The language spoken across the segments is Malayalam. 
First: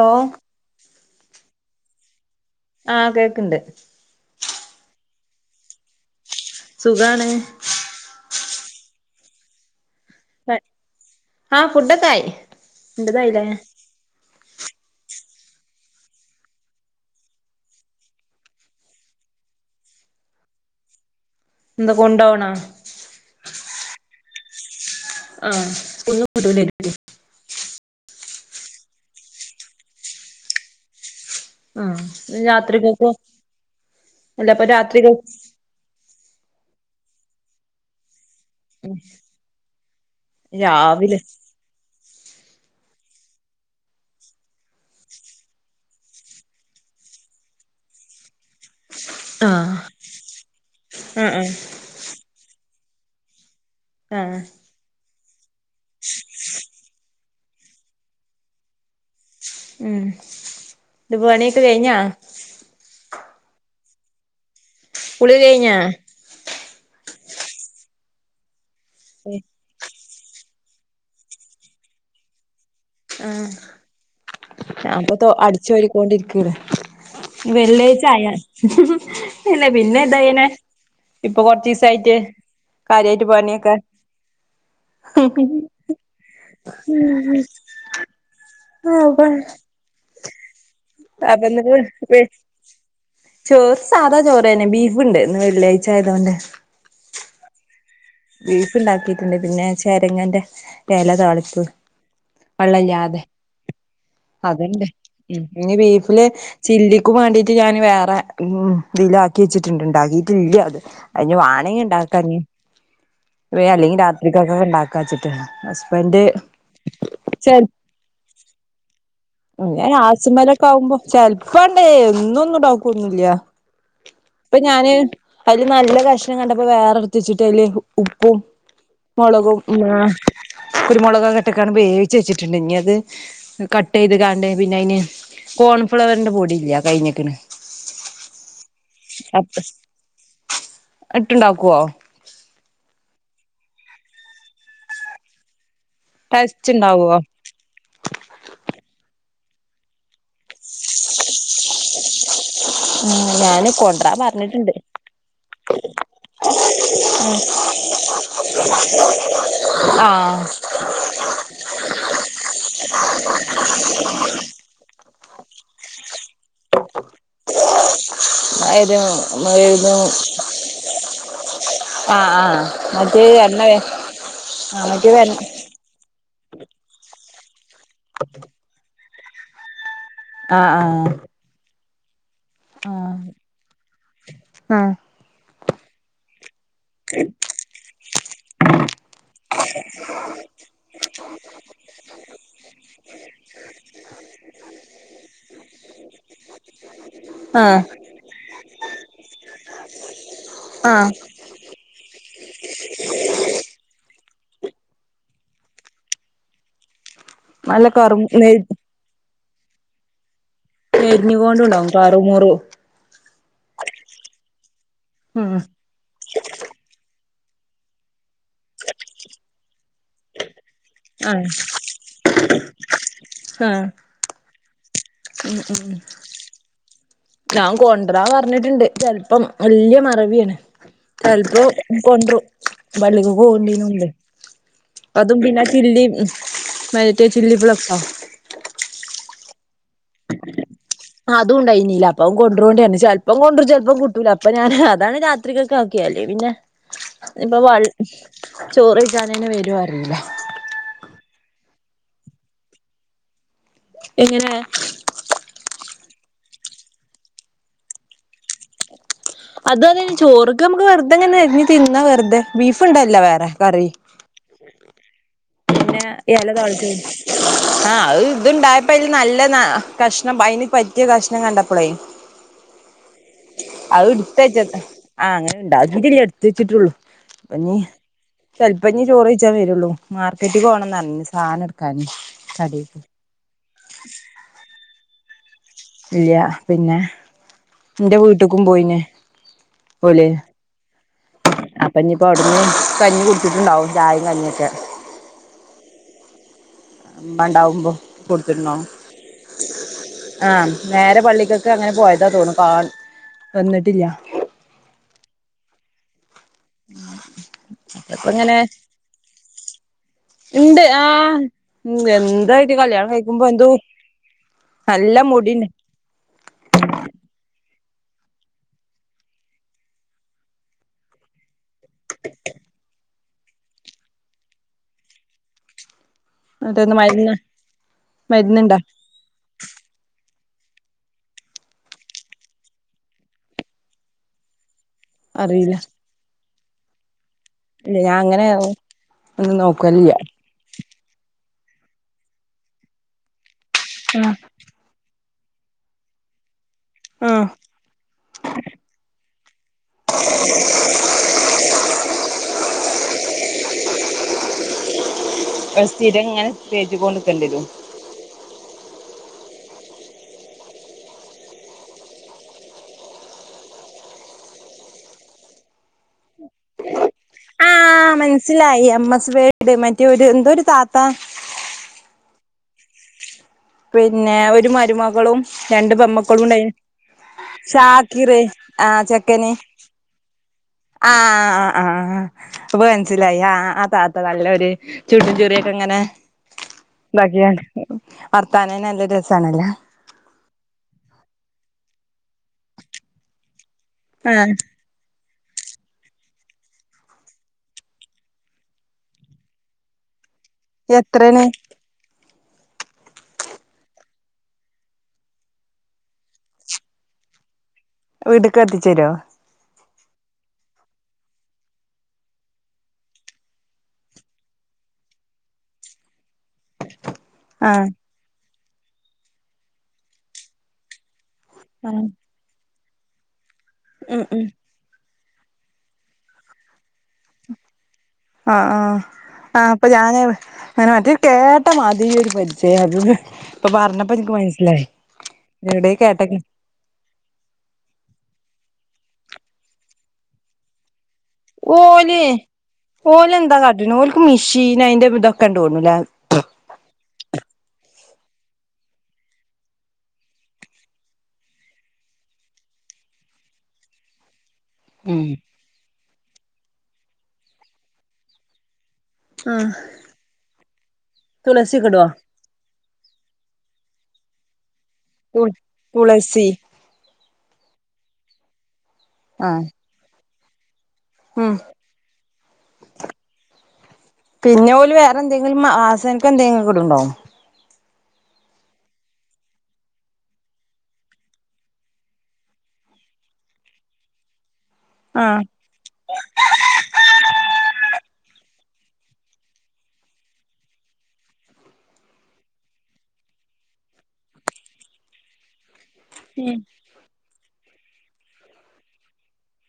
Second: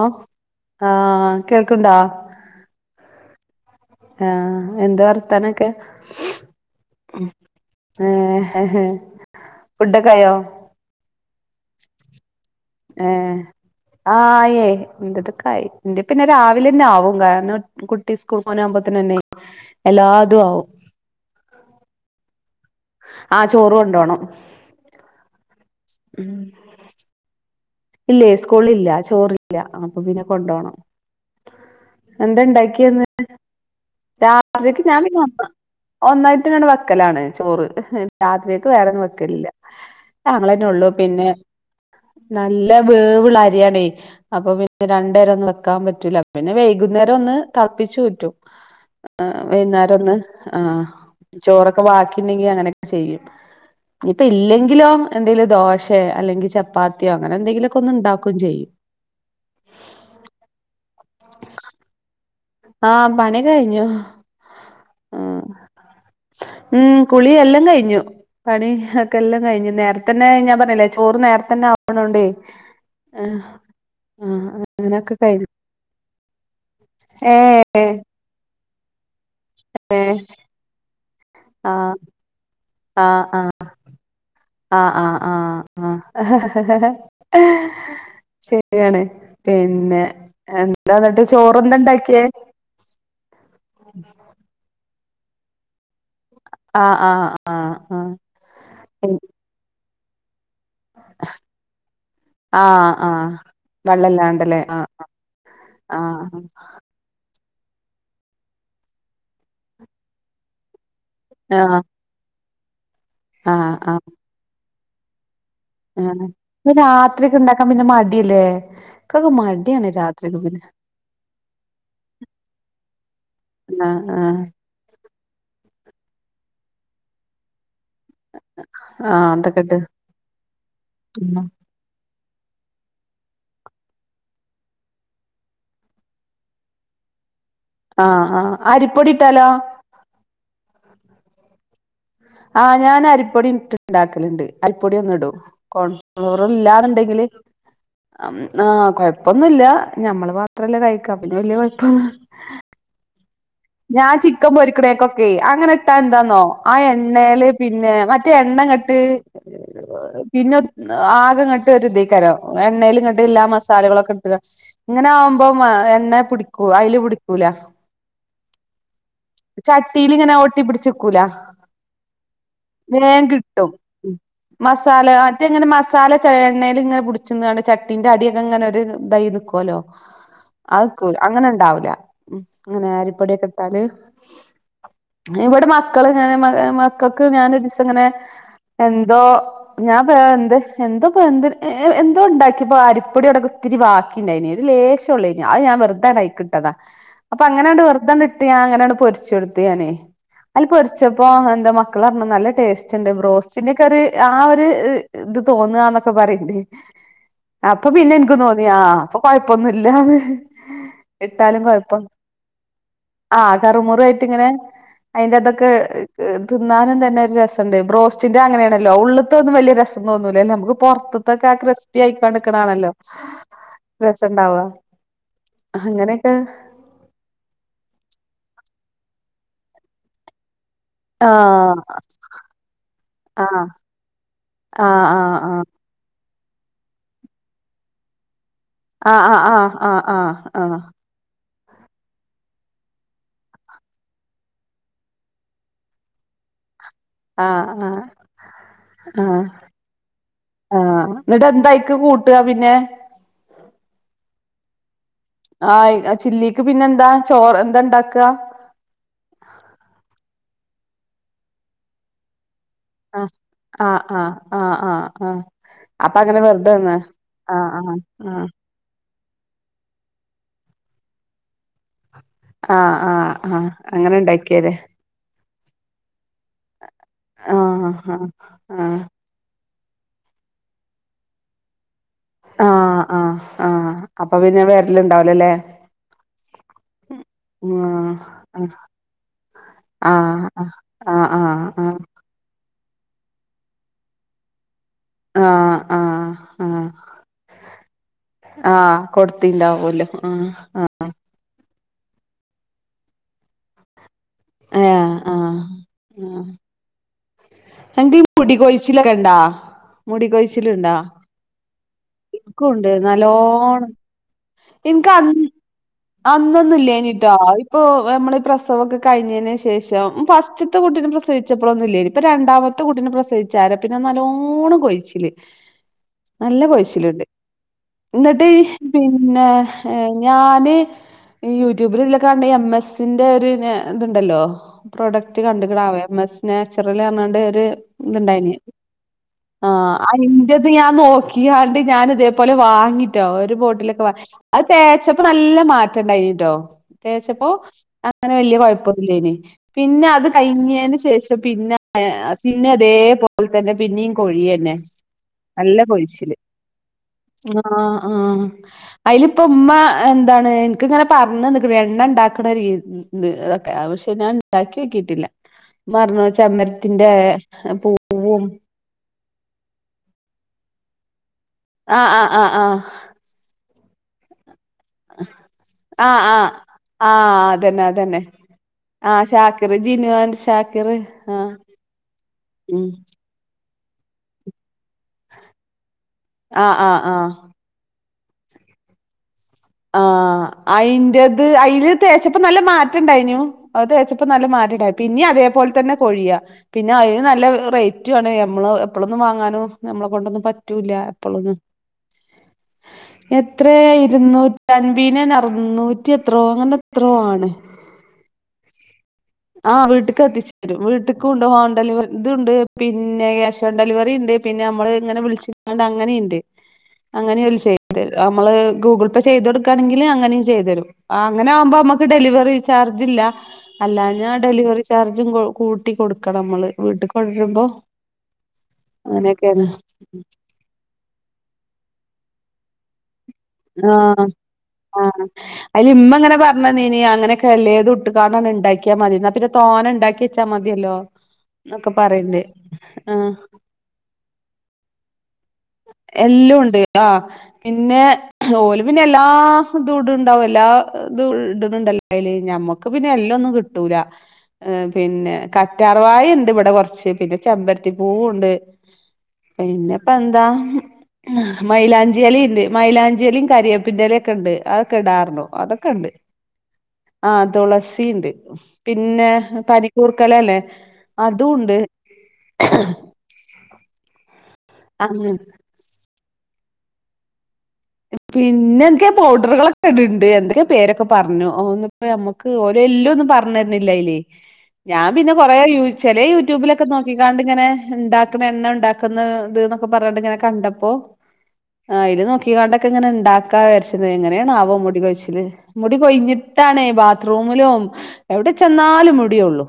ഒ ആ കേക്കണ്ട. ആ കേക്കണ്ട്. ആഹ എന്താ വർത്താനൊക്കെ. സുഖാണ്. ഫുഡൊക്കെ ആയോ. ആ ഫുഡൊക്കെ ആയി. ഏ ആയി ആയി എന്റെതൊക്കെ ആയി എൻ്റെ പിന്നെ രാവിലെ തന്നെ ആവും കാരണം. കുട്ടി സ്കൂൾ പോകനാകുമ്പോ തന്നെ എല്ലാതും ആവും. എന്താ കൊണ്ടോവണോ. ആ ചോറ് കൊണ്ടോണം. ആ [unintelligible] ഇല്ലേ സ്കൂളിൽ ഇല്ല ചോറ് ഇല്ല അപ്പൊ പിന്നെ കൊണ്ടോണം. ആഹ് എന്താ ഉണ്ടാക്കിയെ ഇന്ന്. രാത്രികക്കോ അല്ലപ്പൊ രാത്രിക്ക് ഞാൻ രാത്രിക ഒന്നായിട്ട് അങ്ങട് വെക്കലാണ് ചോറ് രാത്രി. വേറൊന്നും വെക്കലില്ല ഞങ്ങളന്നെ ഉള്ളൂ രാവിലെ പിന്നെ. നല്ല വേവുള്ള അരിയാണേ. അപ്പം പിന്നെ രണ്ടേരം ഒന്നും വെക്കാൻ പറ്റൂല പിന്നെ വൈകുന്നേരം ഒന്ന് തിളപ്പിച്ച് ഉറ്റും. ആ ആഹ് വൈകുന്നേരം ഒന്ന് ആ ആഹ് ആഹ് ചോറൊക്കെ ബാക്കിണ്ടെങ്കി അങ്ങനൊക്കെ ചെയ്യും. ഇപ്പം ആഹ് ഇല്ലെങ്കിലോ എന്തെലും ദോശയോ അല്ലെങ്കിൽ ചപ്പാത്തിയോ അങ്ങനെ എന്തെങ്കിലുമൊക്കെ ഒന്ന് ഉണ്ടാകും ചെയ്യും. ഉം. ഇത് ഇപ്പം പണിയൊക്കെ കഴിഞ്ഞാ. ആ പണി കഴിഞ്ഞു കുളി ആഹ് കഴിഞ്ഞാ ഉം കുളിയെല്ലാം കഴിഞ്ഞു പണി ഒക്കെ എല്ലാം കഴിഞ്ഞു നേരത്തെ തന്നെ ഞാൻ പറഞ്ഞിലേ ചോറ് നേരത്ത തന്നെ ആവണോണ്ടേ ആഹ് ആഹ് ആ അങ്ങനൊക്കെ അപ്പൊ കഴിഞ്ഞു അടിച്ചു വാരിക്കൊണ്ട് ഇരിക്കുന്ന് ഏഹ് വെള്ളിയാഴ്ച ആയാൽ ഒന്നുല്ല പിന്നെ എന്താ ഏഹ് ഇങ്ങനെ ഇപ്പൊ കൊറച്ച് ആഹ് ദിവസായിട്ട് കാര്യായിട്ട് പണി ഒക്കെ ആഹ ആ ആ ആ ഉം ആ ശരി അപ്പൊ [inaudible] പിന്നെ എന്താ എന്നിട്ട് ചോറ് അപ്പന്ന് എന്താ ഉണ്ടാക്കിയേ ചോറ് സാധാ ചോറന്നെ ബീഫ്ണ്ട് ഇന്ന് വെള്ളിയാഴ്ച ആയതോണ്ട് ആഹ് ആഹ് ആഹ് ആഹ് ബീഫ് ഇണ്ടാക്കിട്ടുണ്ട് പിന്നെ ചേരങ്ങൻ്റെ എല താളിപ്പ് ആഹ് വെള്ളല്ലാതെ ആഹ് വെള്ളല്ലാണ്ടല്ലേ അതണ്ട് ആഹ് ഉം ഇഞ്ഞി ബീഫില് ആഹ് ചില്ലിക്കും വേണ്ടിയിട്ട് ഞാൻ വേറെ ഉം ഇതിലാക്കി വെച്ചിട്ടുണ്ട്ണ്ടാക്കിട്ടില്ല അത് അയിഞ് ആഹ് വാണെങ്കി ഇണ്ടാക്കഞ് ഇ ആഹ് അല്ലെങ്കിൽ ആഹ് രാത്രികക്ക് ഇണ്ടാക്ക ച്ചിട്ട് ഹസ്ബൻറ് ആഹ് ഇത് രാത്രിയൊക്കെ ചെൽ ഇണ്ടാക്കാൻ പിന്നെ മടിയല്ലേ ഇക്കൊക്കെ മടിയാണ് രാത്രിയൊക്കെ ആസ്മല പിന്നെ ഒക്കെ ആകുമ്പോ ചെലപ്പാണ്ടേ എന്ന ഒന്നുംണ്ടോക്കന്നില്ല ആഹ് ആഹ് ഞാന് അയില് നല്ല കഷ്ണം കണ്ടപ്പോ വേറെ ഇട്ത് വച്ചിട്ട് അതില് ഉപ്പും ആഹ് മുളകും അതൊക്കെ ഇട്ട് ഉം കുരുമുളകൊക്കെട്ടക്കാണ് വേവിച്ച് വെച്ചിട്ടുണ്ട് ഇനി അത് കട്ട്യ്ത് കാണ്ട് പിന്നെ അതിന് കോൺഫ്ലവറിന്റെ പൊടി ഇല്ല അത് കഴിഞ്ഞക്കിന് ആഹ് ആഹ് അരിപ്പൊടി ഇട്ടാലോ ഇട്ട് ഇണ്ടാകുവോ ആഹ് ഞാൻ അരിപ്പൊടി ഇ ഇണ്ടാക്കലിണ്ട് അരിപ്പൊടിയോന്ന് ഇടും കോൺ ഫ്ലോർ ടേസ്റ്റ് ഉണ്ടാവോ ഇല്ലാന്നുണ്ടെങ്കില് ആഹ് കൊഴപ്പൊന്നുല്ല ഞമ്മള് മാത്രല്ലേ കഴിക്ക അപ്പൊ പിന്നെ വല്യ കൊഴപ്പൊന്ന ഉം ഞാന് ഞാൻ കൊണ്ടരാൻ ചിക്കൻ പറഞ്ഞിട്ടുണ്ട് പൊരിക്കണേക്കൊക്കെ അങ്ങനെ ഇട്ടാ എന്താന്നോ ആ എണ്ണൽ പിന്നെ മ മറ്റ എണ്ണങ്ങ്ട്ട് ആഹ് പിന്നെ ആകെ ഇങ്ങോട് ഇതേക്കരം എണ്ണൽ ഇങ്ങട്ട് എല്ലാ മസാലകളൊക്കെ ഇടുക്ക ഇങ്ങനെ ആകുമ്പോ എണ്ണ പിടിക്കൂ അതില് പിടിക്കൂല [inaudible] ഏത് ചട്ടിലിങ്ങനൊട്ടീ പിടിച്ചുകൂല ആഹ് ആഹ് വേ മറ്റേ എണ്ണ കിട്ടും ആഹ് മസാല മറ്റേത് എ മറ്റങ്ങനെ മസ മസാല ച എണ്ണയിൽ ഇങ്ങനെ പിടിച്ച ചട്ടീന്റെ അടിയൊക്കെ ഇങ്ങനെ ഒരു ഇതായി നിക്കുല്ലോ ആഹ് അഹ് അങ്ങനെ ഉണ്ടാവൂല ഇങ്ങനെ ആഹ് അരിപ്പൊടിയൊക്കെ ഇട്ടാല് ആഹ് ഇവിടെ മക്കൾ ഇങ്ങനെ മക്കൾക്ക് ഞാനൊരിസം ഇങ്ങനെ എന്തോ ഞാനിപ്പോ എന്ത് എന്തോപ്പോ എന്ത് എന്തോ ഉണ്ടാക്കിപ്പോ അരിപ്പൊടിട ഒത്തിരി ബാക്കിണ്ടായിന് ഒരു ലേശം ഉള്ളൂ അത് ഞാ വെറതായികിട്ടതാ അപ്പൊ അങ്ങനാ ആഹ് വെ ട്ട് അങ്ങനാണ് പൊരിച്ചെടുത്ത് ഞാനേ ആയിൽ ആഹ് പൊരിച്ചപ്പോ എന്താ മക്കള നല്ല ടേസ്റ്റ് ഉണ്ട് ബ്രോസ്റ്റിൻ്റെ ഒക്കെ ഒരു ആ ഒരു ഇത് തോന്നുന്നൊക്കെ പറയണ്ടേ നല്ല അപ്പൊ പിന്നെ ഇന്ക്കും ക്ക് കറു തോന്നി ആഹ് അപ്പൊ കൊഴപ്പൊന്നുല്ലാന്ന് മെരിഞ്ഞ കൊണ്ടണ്ടാവും കറു മുറു ആഹ് കറമുറയിട്ട് ഇങ്ങനെ അതിൻ്റെ ഉം അതൊക്കെ തിന്നാനും തന്നെ ഒരു രസുണ്ട് ബ്രോസ് സിൻ്റെ അങ്ങനെയണല്ലോ ഉള്ളൊതോന്നും വലിയ രസം തോന്നില്ലല്ലോ നമുക്ക് പൊറത്തത്തൊക്കെ ആഹ് ക്രിസ്പി ആയിക്കാണ്ട് ക്കണാണല്ലോ ആഹ് രസണ്ടാവ ഉം ഉം ഞാൻ കൊണ്ടരാ പറഞ്ഞിട്ടുണ്ട് ചെിലപ്പം വല്യ മറവിയാണ് ചെലപ്പോ ആഹ് കൊണ്ടും പള്ളിക്ക് ആഹ് പോണിൻ്റെ മുമ്പേ ആഹ് ആഹ് അതും പിന്ന ചില്ലി മറ്റേ ചില്ലി പ്ലക്സൊ ആഹ് ആഹ് ആഹ് ആഹ് ആഹ് ആഹ് അതുംണ്ടായിനീല്ല അപ്പ കൊണ്ടോണ്ടാണ് ചെലപ്പം കൊണ്ടറും ചെലപ്പം കിട്ടൂല അപ്പൊ ഞാന് അതാണ് രാത്രികക്ക് ആക്കിയെ അല്ലെങ്കി പിന്നെ ആഹ് ഇപ്പൊ ആഹ് വ ആഹ് ചോറയിച്ചാൻ ആഹ് തന്നെ വരോ അറില്ല ആഹ് ന്നിട്ട് എന്തായിക്ക് കൂട്ട പിന്നെ എങ്ങനെ ആഹ് ചില്ലിക്ക് പിന്നെന്താ ചോറ് എന്താ ഇണ്ടാക്ക അതന്നെ ചോർക്ക് നമ്മക്ക് വെർ തെങ്ങനെ അരിഞ്ഞി തിന്ന വെർ തെ ബീഫ് ഇണ്ടല്ല ആഹ് വേറെ കറി ആഹ് ആഹ് ആഹ് ആഹ് ആഹ് പിന്നെ അപ്പൊ അങ്ങനെ ഇല വെറുതെ താളി തിന്നാ ആഹ് ആഹ് അത് അത് ആഹ് ഇത്ണ്ടായപ്പോ അതിന് നല്ല കഷ്ണം അതിന് പറ്റിയ കഷ്ണം കണ്ടപ്പോളേ ആഹ് ആഹ് ആഹ് അങ്ങനെ ഇണ്ടാക്കിയല്ലേ ഇടുത്തച്ചത് ആഹ് അങ്ങനെണ്ടാക്കീട്ടില്ല എടുത്ത് വെച്ചിട്ടുള്ളൂ അപ്പൊ നീ ആഹ് ആഹ് ചെല്പ്പഞ്ഞി ചോറ് വെയിച്ചാൻ വരുള്ളൂ മാർക്കറ്റ്ക് പോണം ന്ന് പറഞിന് സാനം എടുക്കാന് കടേക്ക് ആഹ് ആഹ് ആഹ് അപ്പൊ പിന്നെ വെരല്ണ്ടാവൂല്ലല്ലേ ഇല്ല പിന്നെ എന്റെ വീട്ട്ക്കും പോയിന് ആഹ് ആഹ് ആഹ് ആഹ് ആഹ് ഇപ്പോ ഇനിപ്പോ അവിടുന്ന് കഞ്ഞി കുടുച്ചിട്ട്ണ്ടാവും ചായും കഞ്ഞിയൊക്കെ ആഹ് ആഹ് ആഹ് ഇമ്മ ഇണ്ടാവുമ്പോ കൊടുത്തിട്ടുണ്ടാവും ആഹ് കൊടുത്തീണ്ടാവല്ലോ ആഹ് ആഹ് നേരെ പള്ളിക്കൊക്ക് അങ്ങനെ പോയതാ തോന്നും കാണ് വന്നിട്ടില്ല അയാ ആഹ് ആഹ് [unintelligible] എങ്ങക്ക് ഈ മുടി ഇങ്ങനെ കോഴിച്ചിലൊക്കെ ഇണ്ടാ മുടികൊഴിച്ചില് ഇണ്ട് ഇണ്ടോ ആഹ് ഉം നിക്കും എന്തായിട്ട് ഉണ്ട് കല്യാണം കഴിക്കുമ്പോ എന്തോ നല്ലോണം എനിക്ക് നല്ല അ- ഇനിക്ക് മുടിണ്ട് അന്നൊന്നും ഇല്ലായിനീട്ടോ ഇപ്പൊ നമ്മള് പ്രസവൊക്കെ കഴിഞ്ഞതിന് ശേഷം ഫസ്റ്റ്ത്തെ കുട്ടിനെ പ്ര പ്രസഹിച്ചപ്പോളൊന്നു ഇല്ലായിനി ഇപ്പൊ രണ്ടാമത്തെ കുട്ടീനെ പ്രസവിച്ചാര പിന്നെ നല്ലോണം കൊഴിച്ചില് നല്ല മറ്റേന്ന് കൊയിച്ചില്ണ്ട് മരുന്ന് ന്നിട്ട് മരുന്നുണ്ടാ പിന്നെ ഏ ഞാന് ഈ യൂട്യൂബിൽ എല്ലം കണ്ട എം എസ്സിന്റെ ഒരു ഇതുണ്ടല്ലോ പ്രോഡക്റ്റ് അറിയില്ല കണ്ട്ക്ണാവോ എം എസ് നാച്ചുറൽ എന്ന് പറഞ്ഞ്ങാണ്ട് ഒര് ഇല്ല ഞാൻ അങ്ങനെ ഇത്ണ്ടായിന് ഒന്നും ആ നോക്കലില്ല ത് ഞാൻ നോക്കിയാണ്ട് ഞാൻ ഇതേപോലെ വാങ്ങിട്ടോ ഒരു ബോട്ടിലൊക്കെ വാ- ആഹ് അത് തേച്ചപ്പോ നല്ല മാറ്റംണ്ടായിനിട്ടോ ആഹ് തേച്ചപ്പോ അങ്ങനെ വല്യ കുഴപ്പൊന്നില്ലായ്നി പിന്നെ അത് കഴിഞ്ഞതിന് ശേഷം പിന്നെ പിന്നെ അതേപോലെ തന്നെ പിന്നെയും കൊഴിയെന്നെ നല്ല കൊഴിച്ചില് തേച്ചു കോണ്ട് ആഹ് ആഹ് അയില് ഇപ്പം ഇമ്മ എന്താണ് എനക്ക് ഇങ്ങനെ പറഞ്ഞു തന്ന്ക്ക്ണ് എണ്ണ ഇണ്ടാക്ണ രീതി അതൊക്കെ പക്ഷെ ഞാൻണ്ടാക്കി നോക്കിയിട്ടില്ല ഇമ്മ പറഞ്ഞു ചെബരത്തിന്റെ പൂ- ആഹ് മനസ്സിലായി എം എസ് വേൾഡ് മറ്റേ ഒരു എന്തൊ ഒരു താത്ത ആഹ് ആഹ് ആഹ് ആഹ് പിന്നെ ഒരു മരുമകളും രണ്ട് ആഹ് പെൺമ്മക്കളും ആഹ് ഉണ്ടായിനെ ആഹ് അതന്നെ അതന്നെ ആഹ് ശാക്കിർ ജിനു ആൻഡ് ശാക്കിർ ആഹ് ഉം അപ്പൊ ല്ലേ മനസ്സിലായി ആഹ് ആഹ് ആതാത്ത നല്ലൊരു ചുണ്ടുംചിറിയൊക്കെ ങ്ങനെ ആഹ് ആഹ് ആഹ് ഇതാക്കിക്കാണ്ട് വർത്താനെന്നെ നല്ല രസാണല്ലോ ആഹ് അയിൻറത് അയിൽ തേച്ചപ്പം നല്ല മാറ്റം ഇണ്ടായിനും അത് തേച്ചപ്പോ നല്ല ആഹ് മാറ്റണ്ടായി പിന്നേം അതേപോലെ തന്നെ കൊഴിയാ പിന്നെ അയിന് നല്ല റേറ്റും ആണ് നമ്മള് എപ്പോളൊന്നും വാങ്ങാനും നമ്മളെ കൊണ്ടൊന്നും പററൂ- -റ്റൂല്ലാ എത്രേണ് എപ്പോളൊന്നും എത്രയ ഇരുന്നൂറ്റ- ൻബീനൻ അറുന്നൂറ്റി എത്രോ അങ്ങനെ എത്രോ ആണ് വീട്ടിക്ക് എത്തിച്ചു തരുവോ ആഹ് വീട്ടിക്ക് എത്തിച്ചു തരും വീട്ടിക്ക് ഉണ്ട് ഹോം ഡെലിവ ഇത്ണ്ട് പിന്നെ കാഷ് ഓൺ ഡെലിവറി ഉണ്ട് പിന്നെ നമ്മള് ഇങ്ങനെ വിളിച്ചിങാണ്ട് അങ്ങനെയുണ്ട് അങ്ങനെയും ഓല് ആഹ് ചെയ്തുതരും നമ്മള് ഗൂഗിൾ പേ ചെയ്ത് കൊടുക്കുകയാണെങ്കിൽ അങ്ങനെയും ചെയ്തു തരും ആഹ് അങ്ങനെ ആവുമ്പോ നമുക്ക് ആഹ് ഡെലിവറി ചാർജ് ഇല്ല ഉം അല്ലാഞ്ഞാ ഉം ഡെലിവറി ചാ- ചാർജും കോ കൂട്ടി കൊടുക്കണം നമ്മള് വീട്ടിക് ആഹ് ആഹ് അങ്ങനെയൊക്കെയാണ് ആഹ് അപ്പൊ ഞാന് അങ്ങനെ മറ്റേ കേട്ട മാതിരി ഒരു പരിചയം അത് ഇപ്പൊ പറഞ്ഞപ്പോ ആഹ് എനിക്ക് മനസ്സിലായി ആഹ് എവിടെ കേട്ടക്ക അലിമ്മങ്ങനെപറ നനി അങ്ങനൊക്കെല്ലേത്ട്ട് കാണ് ഉണ്ടാക്കിയാ മതി എന്നാൽ പിന്നെ തോന ഉണ്ടാക്കി വെച്ചാ മതിയല്ലോ എന്നൊക്കെ ഓന് പറയണ്ട് ആഹ് ഓല എന്താ കാടണ് ഓലുക്ക് മിഷീൻ അയിന്റെ ഇതൊക്കെണ്ടോണല എല്ലുണ്ട് ആഹ് പിന്നെ ഓല് പിന്നെ എല്ലാ ഇതുടുണ്ടാവു എല്ലാ ഇത് ഇടുണുണ്ടല്ലോ അതില് ഞമ്മക്ക് പിന്നെ എല്ലം ഒന്നും കിട്ടൂല ഏഹ് ഉം പിന്നെ കറ്റാർവായ ഉണ്ട് ഇവിടെ കൊറച്ച് പിന്നെ ചെമ്പരത്തിപ്പൂവും ഉണ്ട് ആഹ് പിന്നെപ്പ എന്താ തുളസിയൊക്കെ ഇടോ മൈലാഞ്ചിലിട്ട് മൈലാഞ്ചിലിയും കരിയേപ്പിൻന്റെലിയ ഒക്കെ ഉണ്ട് അതൊക്കെ തു ഇടാർന്നു അതൊക്കെ ഉണ്ട് തുളസി ആഹ് തുളസിണ്ട് പിന്നെ ആഹ് പനിക്കൂർക്കലല്ലേ അതും ഉം ഉണ്ട് പിന്നെ ഓല് വേറെ അങ്ങനെ എന്തെങ്കിലും മാ അസാനത്തെ എന്തെങ്കിലുംക്കൂടെ ഇട്ട്ടോ പിന്നെ എൻകെ പൗഡറുകളൊക്കെ ഇടുണ്ട് എന്തൊക്കെയാ പേരൊക്കെ പറഞ്ഞുന്നിപ്പോമ്മക ക്ക് ഓല് എല്ലൊന്നും പറഞ്ഞിരുന്നില്ല അയില് ഞാൻ പിന്നെ ആഹ് കൊറ യൂട്യൂ ചെല യൂട്യൂബിലൊക്കെ നോക്കിക്കാട്ട് ഇങ്ങനെ ഉണ്ടാക്കണ എണ്ണ ഉണ്ടാക്കുന്ന ഇത്പറഞ്ഞണ്ട് ഇങ്ങനെ കണ്ടപ്പോ ആഹ് അയില് നോക്ക കാണ്ട് ഇങ്ങനെ ഉണ്ടാക്കാ വരച്ചത് എങ്ങനെയണാവോ മുടി കൊഴിച്ചില് മുടി കൊഞ്ഞിട്ടാണേ ബാത്ത് ത്റൂമിലും എവിടെ ചെന്നാലും മുടിയെള്ളൂ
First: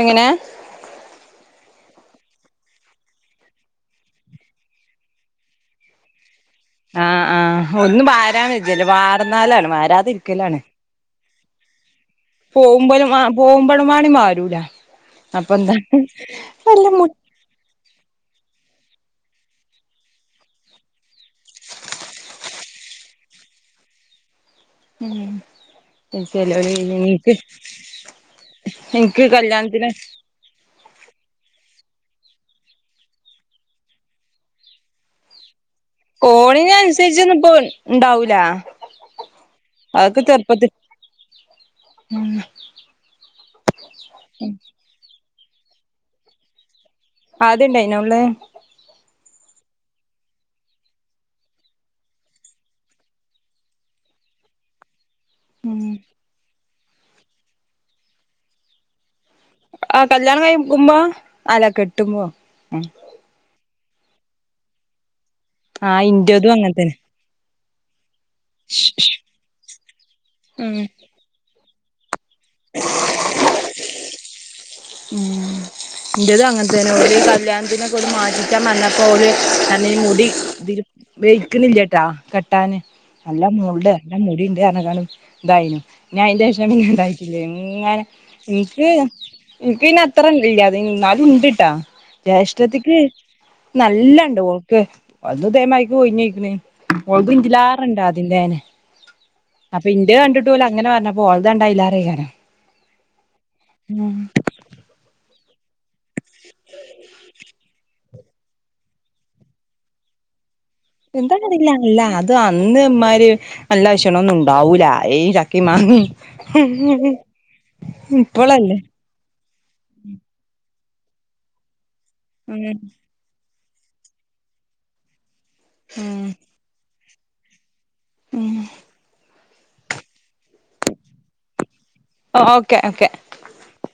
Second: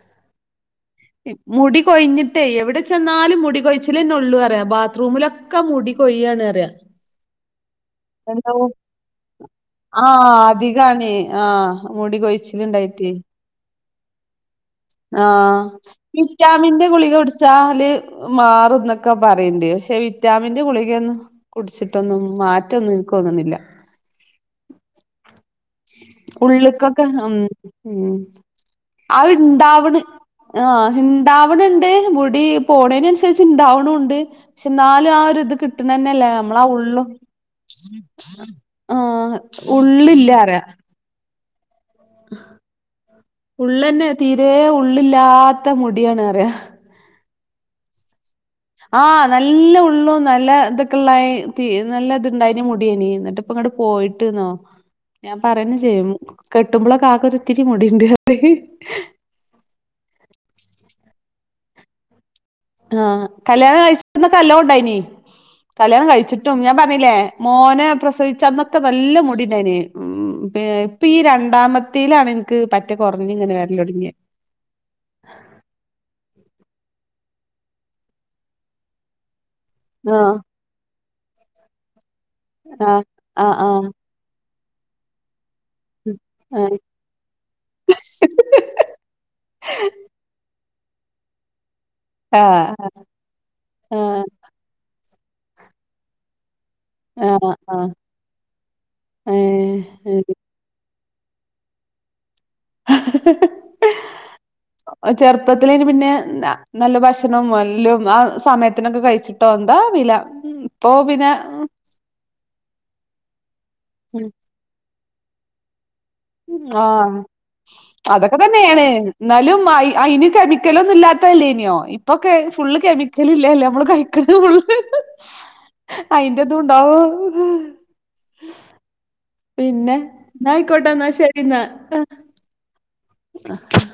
എങ്ങനെ മുടി കൊഞ്ഞിട്ടേ എവിടെ ചെന്നാലും മുടി കൊഴിച്ചിലന്നെ ഉള്ളു പറയാ ബാത്റൂമിലൊക്കെ ക്ക മുടി കൊയ്യാണ്റിയാ ആഹ് ആഹ് ഒന്നും വരാൻ വിച്ചില്ല വർന്നാലാണ് വാരതിരിക്കലാണ് ന്നാണേ ആഹ് മുടികൊയ് പോകുമ്പോലും ആഹ് പോകുമ്പോഴമാണി മാരൂല ആഹ് വിറ്റാമിന്റെ മു ഗുളിക കൊടു ചാല് മാറുന്നൊക്കെ പറയട്ട് പക്ഷെ വിറ്റാമിന്റെ ഗുളികയന്നു കുടിച്ചിട്ടൊന്നും മാറ്റൊന്നും എനിക്കുന്നണില്ല ഉം ഉള്ക്കൊക്കെ ഉം ഉം എനിക്ക് അത് കല്യാണത്തിന് ഇണ്ടാവണ് ആഹ് ഉണ്ടാവണണ്ട് മുടി പോണേന് അനുസരിച്ച് ഇണ്ടാവണുണ്ട് പക്ഷെ നാലും ആഹ് ഒരു ഇത് കിട് ട്ടുതന്നെല്ലേ നമ്മളാ കോണിന് ഉള്ളും അനുസരിച്ചൊന്നും ഇപ്പോ ഇണ്ടാവൂല ആഹ് ഉള്ളില്ലറയ ഉം ഉള്ളന്നെ തീരെ ഉള്ളില്ലാത്ത മുടിയാണ്റയ ആദ്യണ്ടായിന ഉള്ള് ആഹ് നല്ല ഉള്ളും നല്ല ഇതൊക്കെള്ളായി തീ നല്ല ഇത്ണ്ടായിന് മുടിയനി എന്നിട്ട് പ്പ ഇങ്ങട് പോയിട്ട്ന്നോ ഞാൻ പറയന്ന ഉം ചെയ്യും കെട്ടുമ്പോളക്കെ കാകെ ഒരു ഇത്തിരി മുടിണ്ട് ആഹ് കല്യാണം കഴിക്കുമ്പോ അല്ല കെട്ടുമ്പോ ആഹ് കല്യാണം കഴിച്ചന്നൊ കല്ലോ ഉണ്ടായിനി ആഹ് കല്യാണം ഇന്റതും കഴിച്ചിട്ടും ഞാൻ അങ്ങൻതന്നെ പറഞ്ഞില്ലേ മോനെ പ്രസവിച്ച അന്നൊക്കെ നല്ല മുടിണ്ടായിന് ഉം പിന്നെ ഉം ഇപ്പി ഈ രണ്ടാമത്തിലാണ്ൻക്ക് പറ്റെ കൊർഞ്ഞിങ്ങനെ വെര്ലൊട്ങ്ങിയെ ഉം, ന്റെതു അങ്ങൻതന്നെ ഓല് കല്യാൺത്തിനെക്കെ ഓല് മാറ്റിച്ചാൻ വന്നപ്പോ ഓല് ര [unintelligible] മുടി ആഹ് തില് വെയ്ക്ക്ണില്ല്യട്ടാ കെട്ടാന് ആഹ് നല്ല മുട ആഹ് ല്ല മുടിണ്ട് അർഞ്ഞികാണ്ട് ദായീനു. ഞാഐൻ്റെഷം ആഹ് പിന്നെന്തായി [unintelligible] ങ്ങനെ ഇൻക്ക് ഇൻക്ക് പിന്നെ അത്തറ ഇല്ല്യ. ന്നാലും ഉണ്ട്ട്ടാ ആഹ് ആഹ് ജ്യേഷ്ഠത്തിക്ക് നല്ലണ്ട് ഓക്ക് ഒൾത് ദേമായ്ക്ക് കൊ യ്ഞ്ഞെയ്ക്ക്ണ്. ഓൾത് ആഹ് ആഹ് ആഹ് ൻ്റിലേറണ്ടാതിൻ്റെന്നെ അപ്പിൻ്റെ കണ്ട് ഓല അങ്ങനെ പർഞ്ഞപ്പോ ഓൾതണ്ടായിലാറായികാരം. ഉം ആ ചെർപ്പത്തിലേന് പിന്നെ ന നല്ല ഭക്ഷണും എല്ലും ആ സമയത്തിനൊക്കെ കഴി ച്ചിട്ടോ ന്താ വില ഉം എന്താണതില്ല എല്ല അത് അന്ന്മ്മാര് നല്ല ഷണൊന്നുണ്ടാവൂലാ ഏയ് ക്കി മാങ്ങി ആഹ് പ്പളല്ലേ ന്നാലും അയ് അയ്ന് കെമിക്കലൊന്നുല്ലാത്തേല്ലേന്യോ. ഇപ്പൊക്കെ ഫുള്ള് ഉം കെമി ക്കലില്ലേല്ലേ അമ്മള് കയിക്ക്ണേ ഫുള്ള് ഉം അയിന്റതുണ്ടാവൂ [unintelligible] പിന്നെ ന്നായ്ക്കോട്ടെ ന്നാ ശെരിന്ന. Okay, okay [unintelligible]